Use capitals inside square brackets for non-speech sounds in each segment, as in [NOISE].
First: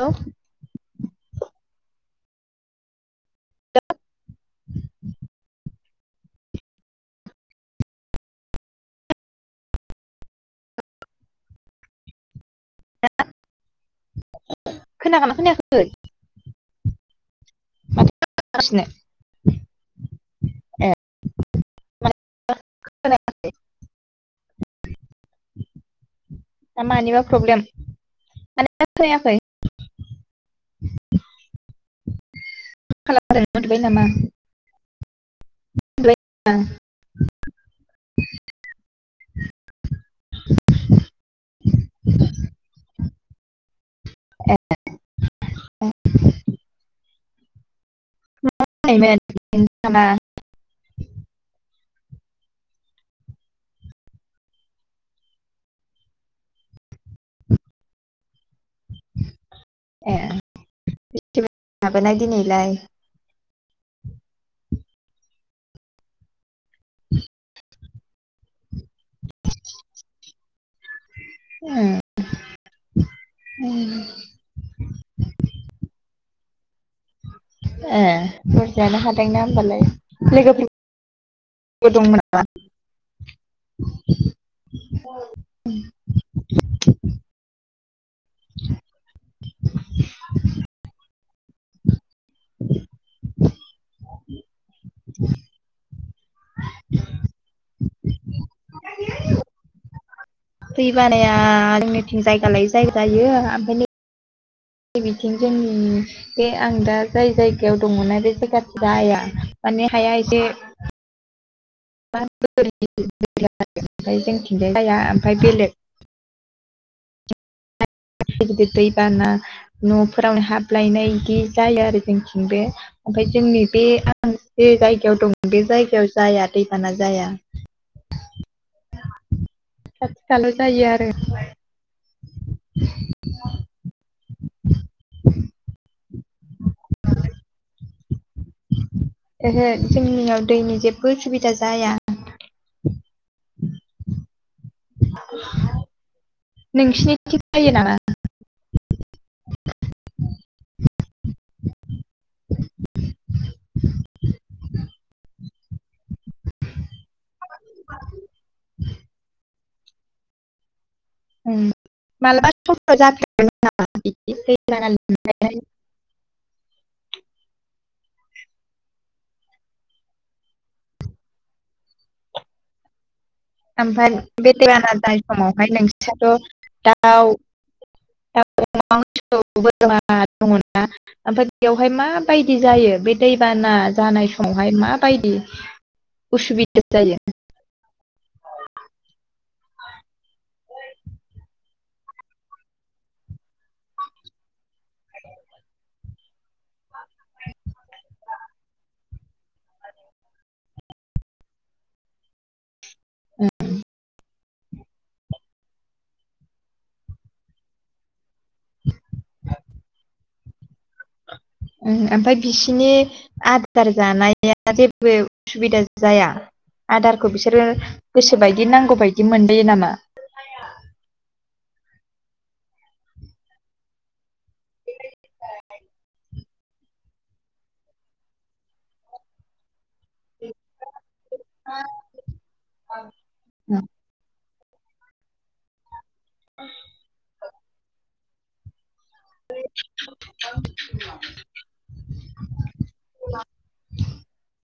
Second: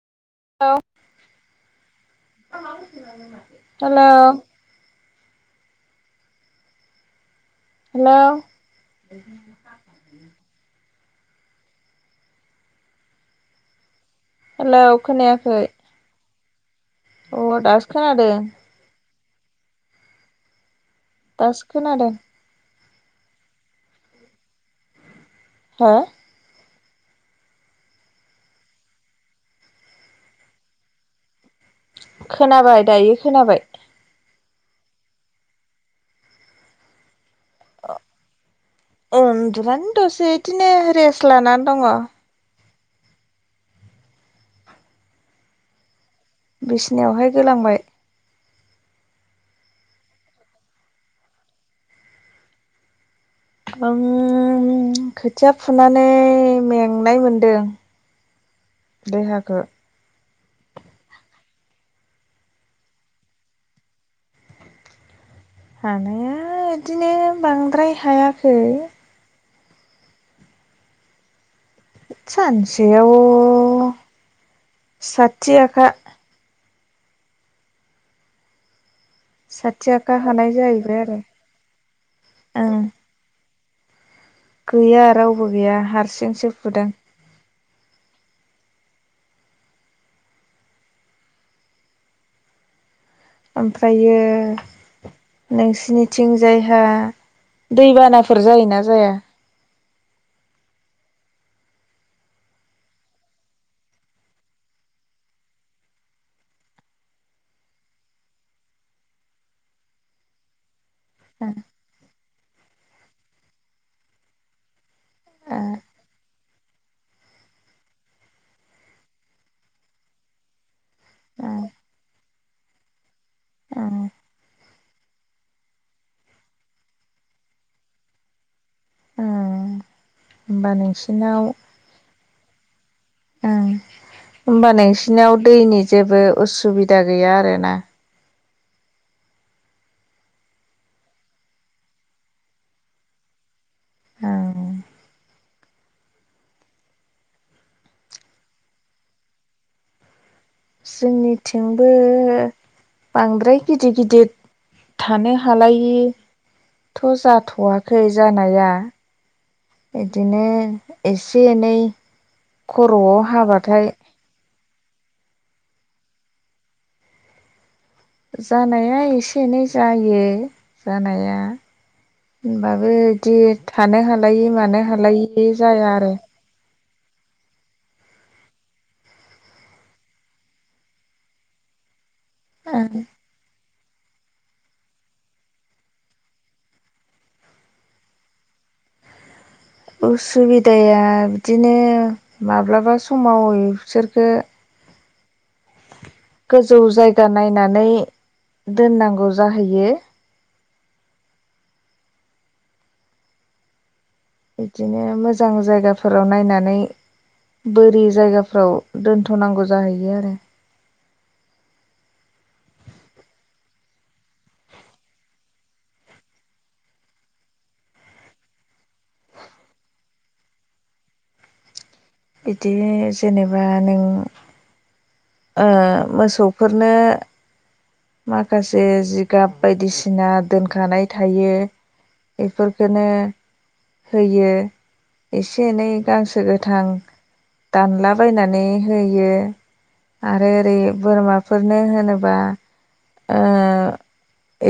हेल hello हेल' [UNINTELLIGIBLE] hello खोनायाखै अ दासो खोनादों गासिनो ए दासो खोनादों माने [UNINTELLIGIBLE] हा दा मानिबा प्रब्लेम माने फैयाखै [UNINTELLIGIBLE] खोनाबाय दायो खोनाबाय [UNINTELLIGIBLE] औ उन्दुनानै दसे बिदिनो रेस्ट लानानै दङ ए बिसिनायावहाय गोलांबाय [UNINTELLIGIBLE] आं खोथिया फुनानै मेंनाय मोनदों [INAUDIBLE] देहाखौ ए [UNINTELLIGIBLE] माबोना दिनैलाय हानाया बिदिनो बांद्राय हायाखै ए सानसेयाव साथि आखा ए बुरजायानो हा दोंना होनोमबालाय साथि आखा हानाय जाहैबाय आरो लोगोफोर दंमोन नामा ओं गैया रावबो गैया हारसिंसो फुदों [INAUDIBLE] ओमफ्रायो नोंसिनिथिं जायहा दैबानाफोर जायोना जाया दैबानाया जोंनिथिं जायगा लायै जायगा जायो ओमफ्रायाय न बिथिं जोंनि बे आं दा जाय जायगायाव दङना बे जायगाथि जाया माने हाया एसे [UNINTELLIGIBLE] [INAUDIBLE] [UNINTELLIGIBLE] ओमफ्राय जोंथिंजाय जाया ओमफ्राय बेलेग गिदिर गिदिर दैबाना न'फोरावनो हाबलायनाय बिदि जायो आरो जोंनिथि बे ओमफफ्राय जोंनि बे होमबा आं जे जायगायाव दं बे जायगायाव जाया दैबाना जाया [UNINTELLIGIBLE] [INAUDIBLE] खाथि खाला जायो आरो नोंसिनाव होमबा नोंसिनियाव दैनि जेबो उसुबिदा गैया आरोना ओहो जोंनियाव दैनि जेबबो उसुबिदा जाया ओं [UNINTELLIGIBLE] [INAUDIBLE] नोंसिनिथि जायो नामा जोंनिथिंबो बांद्राय गिदिर गिदिर थानो हालायिथ' जाथ'वाखै जानाया बिदिनो एसे उम एनै मालाबा समफ्राव खर'आव जाफेरा नामा हाबाथाय [UNINTELLIGIBLE] [INAUDIBLE] जानाया एसे एनै जायो जानाया होनबाबो बिदि थानो ओमफ्राय हालायि बे मानो दैबाना हालायै जाया आरो आव दाउ अमा हांसो बोरमा दङ ना ओमफ्राय बेयावहाय मा बायदि जायो बे दैबाना जानाय समावहाय माबायदि उसुबिदा जायो उसुबिदाया बिदिनो माब्लाबा समाव बिसोरखो गोजौ जायगा नायनानै दोननांगौ जाहैयो उम बिदिनो मोजां जायगाफोराव नायनानै बोरि जायगाफ्राव दोनथ'नांगौ जाहैयो आरो ओमफ्राय बिसिनि आदार जानाया जेबो उसुबिदा जाया आदारखौ बिसोरो गोसो बायदि नांगौ बायदि मोनबोयो नामा बिदि जेनेबा नों ओ मोसौफोरनो माखासे जिगाब बायदिसिना दोनखानाय थायो बेफोरखोनो होयो एसे एनै गांसो गोथां दानलाबायनानै होयो आरो ओरै बोरमाफोरनो होनोबा ओ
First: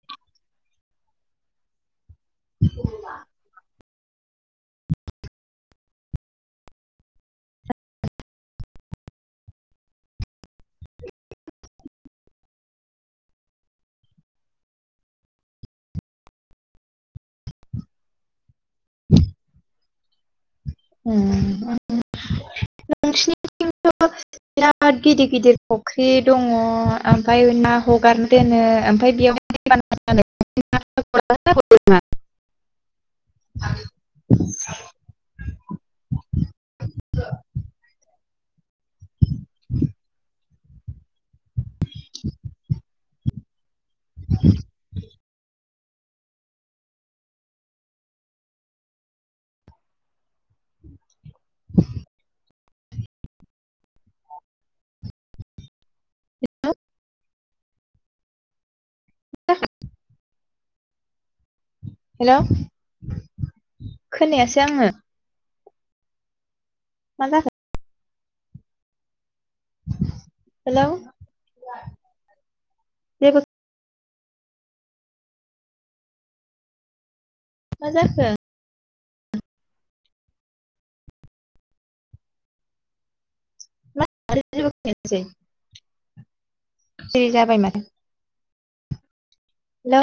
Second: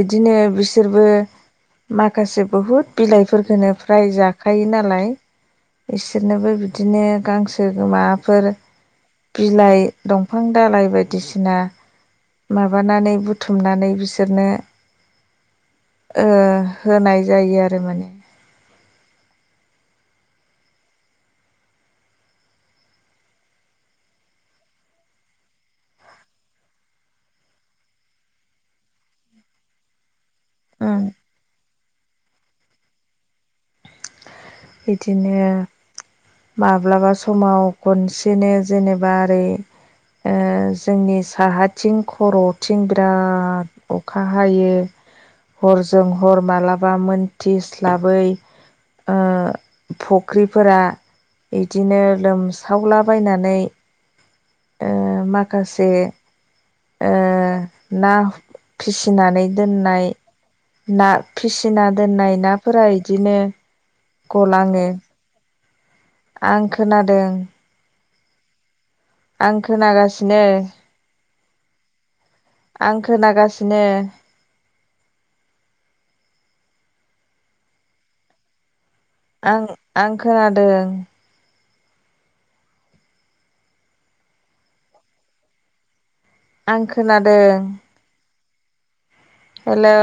इदिनो बिसोरबो माखासे बहुद बिलाइफोरखोनो फ्राय जाखायो नालाय बिसोरनोबो बिदिनो गांसो गोमाफोर बिलाइ दंफां दालाइ बायदिसिना माबा हनानै बुथुमनानै बिसोरनो ओ होनाय जायो आरो माने [UNINTELLIGIBLE] [INAUDIBLE] [UNINTELLIGIBLE] [INAUDIBLE] बिराद गिदिर गिदिर फख्रि दङ ओमफ्राय ना हगारना दोनो ओमफ्राय बेयाव [UNINTELLIGIBLE] [INAUDIBLE] उम [UNINTELLIGIBLE] [INAUDIBLE] बिदिनो माब्लाबा समाव खनसेनो जेनेबा ओरै ओ जोंनि साहाथिं खर'थिं बिराद अखा हायो हरजों हर मालाबा मोनथिस्लाबै फुख्रिफोरा इदिनो लोमसावलाबायनानै ओ माखासे ओ ना। फिसिनानै दोननाय ना। फिसिना दोननाय हेलौ नाफोरा इदिनो। खोनायासै गलाङो आंङो। आं खोनादों। जाखो आं खोनागासिनो। हेलौ आं जेबो खोनागासिनो। मा जाखो? आं-आं खोनादों। [UNINTELLIGIBLE] आं सिरि खोनादों। जाबाय माथो हेलौ!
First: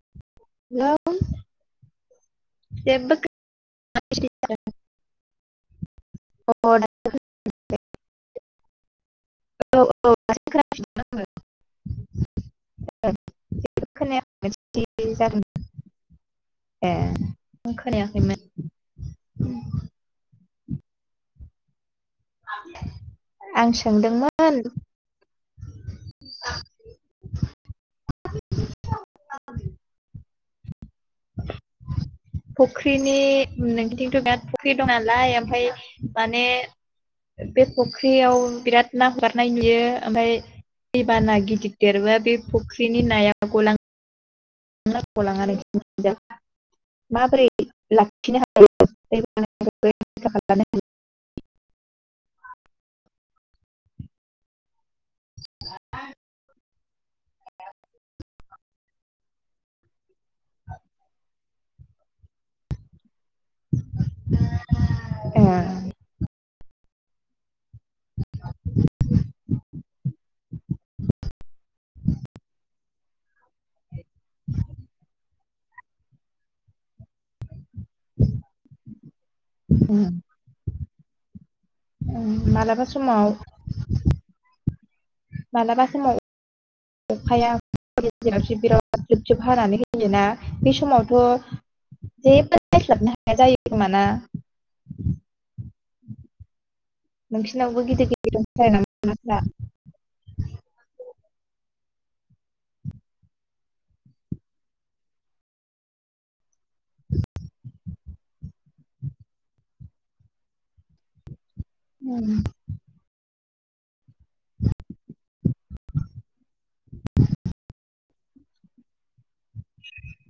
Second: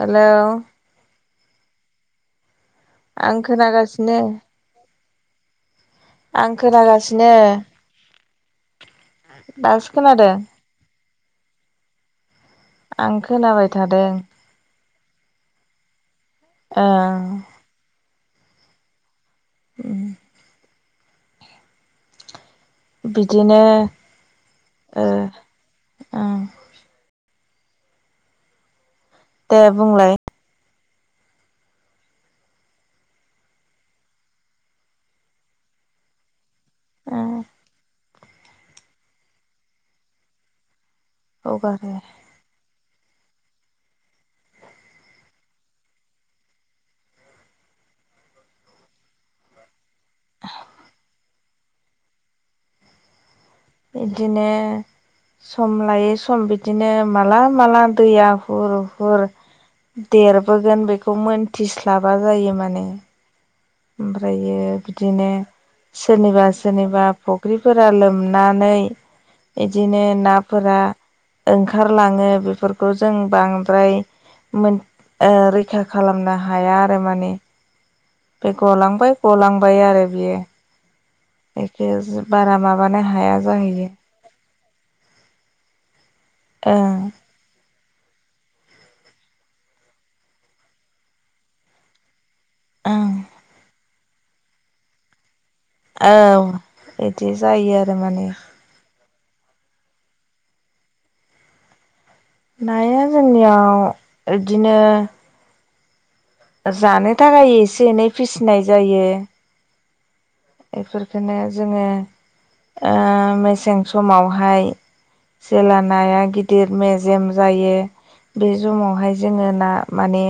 Hello hello! जेबो आं औ खोनागासिनो। आं खोनागासिनो। दासो दासो खोनादों [UNINTELLIGIBLE] आं आङो खोनाबाय थादों। [UNINTELLIGIBLE] ए आं ओं। [INAUDIBLE] उम। बिदिनो आं सोंदोंमोन। ओ ओं [INAUDIBLE] दे बुंलाय। [INAUDIBLE] फुख्रिनि नों बिदिंथ' बिराद फुख्रि दं नालाय ओमफाय माने। ओ बे फख्रियाव बिराद ना हेगारनाय नुयो ओमफाय। दैबाना गिदिर हगारो देरबा बे फुख्रिनि नाया गलां‌ [UNINTELLIGIBLE] माबोरै लाखिनो हायो? [UNINTELLIGIBLE] इदिनो। सम लायै सम बिदिनो माला-माला दैया हुर-हुर। देरबोगोन बेखौ मोनथिस्लाबा जायो माने। ओमफ्रायो बिदिनो सोरनिबा-सोरनिबा। फुख्रिफोरा लोमनानै। इदिनो नाफोरा ओंखारलाङो बेफोरखौ जों बांद्राय। मोन ओ रैखा खालामनो हाया आरो माने। बे गलांबाय-गलांबाय आरो बियो। एखे बारा मालाबा माबानो समाव हाया जाहैयो। मालाबा समाव। ओ। [UNINTELLIGIBLE] बिराद जुब-जुब हानानै होयोना बे समावथ'। जेबो ओं रायस्लाबनो हाया जायो खोमा ना? औ बिदि जायो नोंसिनावबो आरो गिदिर माने। गिदिर [UNINTELLIGIBLE] नाया जोंनियाव इदिनो। जानो थाखाय एसे-एनै फिसिनाय जायो। इफोरखोनो जोङो उम, ओ मेसें समावहाय। जेेला नाया गिदिर मेजेम जायो। बे से मावहाय जोङो ना माने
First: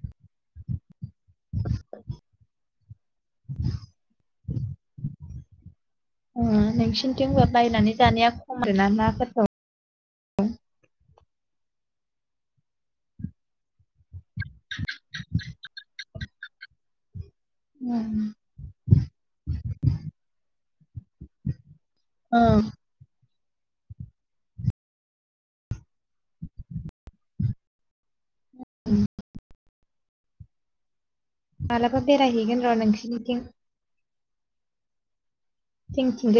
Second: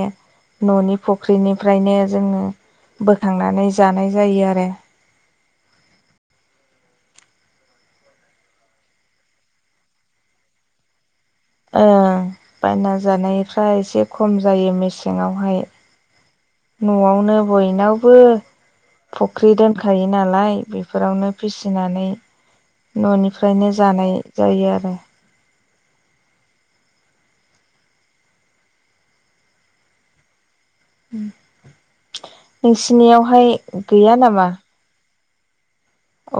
न'नि। फुख्रिनिफ्रायनो जोङो बोखांनानै जानाय जायो आरो उम नोंसिनिथिंबो बायनानै जानाया खम आरोना नाफोरखौ ओ बायना जानायफ्रा एसे खम जायो मेसेंआवहाय नआवनो बयनावबो उम, फख्रि दोनखायो नालाय बेफोरावनो फिसिनानै ओं ननि फ्रायनो जानाय जायो आरो उम मालाबा बेरायहैगोन र' नोंसिनिथिं नोंसिनियावहाय गैया नामा?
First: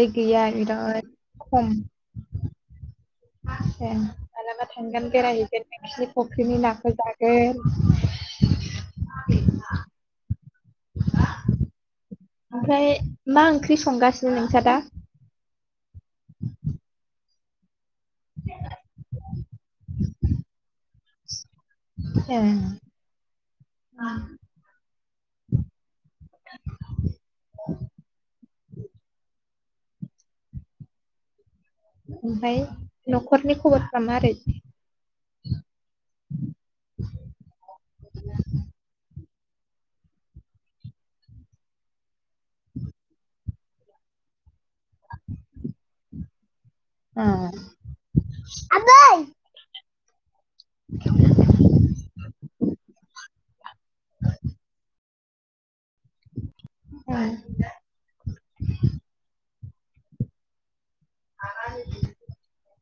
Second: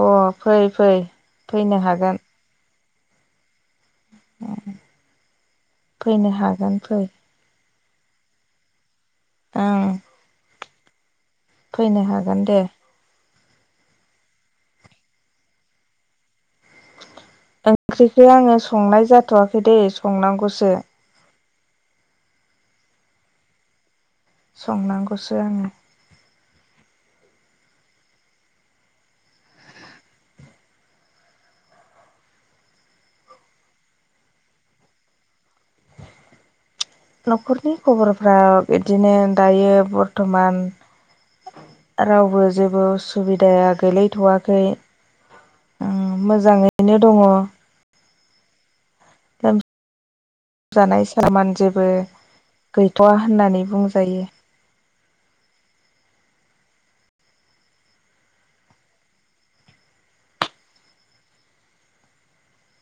अ गैया फै फै बिराद खम फैनो हागोन ए मालाबा थांगोन बेरायहैगोन नोंसिनि फैनो फख्रिनि हागोन नाखो फै जागोन [UNINTELLIGIBLE] ओं [UNINTELLIGIBLE] फैनो हागोन दे ओमफ्राय मा ओंख्रि संगासिनो नोंसा दा? [UNINTELLIGIBLE] ओंख्रिखो आङो संनाय जाथवाखै दे संनांगौसो ए संनांगौसो आङो [UNINTELLIGIBLE] ओमफ्राय नखरनि खबरफ्रा मारै नखरनि खबरफ्रा बिदिनो दायो बर्थमान रावबो जेबो उसुबिदाया गोैलायथवाखै मोजाङैनो दङ [UNINTELLIGIBLE] लोम जानाय सामान जेबो गैथवा होननानै बुंजायो [UNINTELLIGIBLE] [UNINTELLIGIBLE]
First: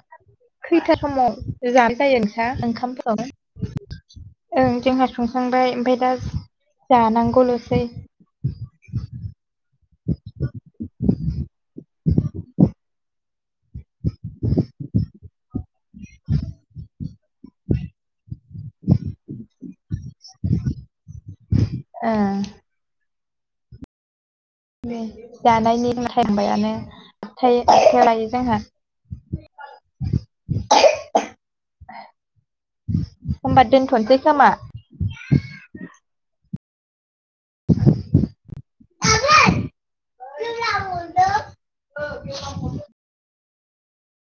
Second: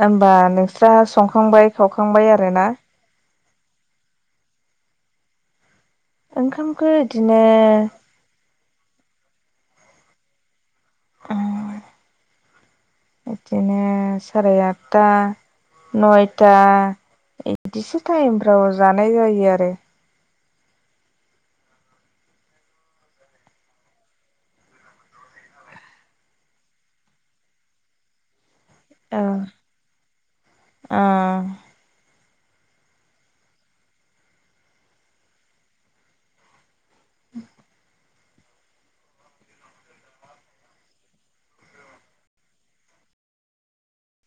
होमबा नोंस्रा खैथा संखांबाय समाव जानो जायो खावखांबाय नोंसा आरोना ओंखामफोरखौ ओं जोंहा संखांबाय ओमफ्राय दा ओंखामखौ बिदिनो जानांगौलसै [UNINTELLIGIBLE] बिदिनो साराय आठथा नयथा इदिसो टाइमफ्राव जानाय जायो आरो ओ दे जानायनि [UNINTELLIGIBLE] लायो जोंहा औ अ होमबा दोनथनोसै खोमा? [UNINTELLIGIBLE] [UNINTELLIGIBLE]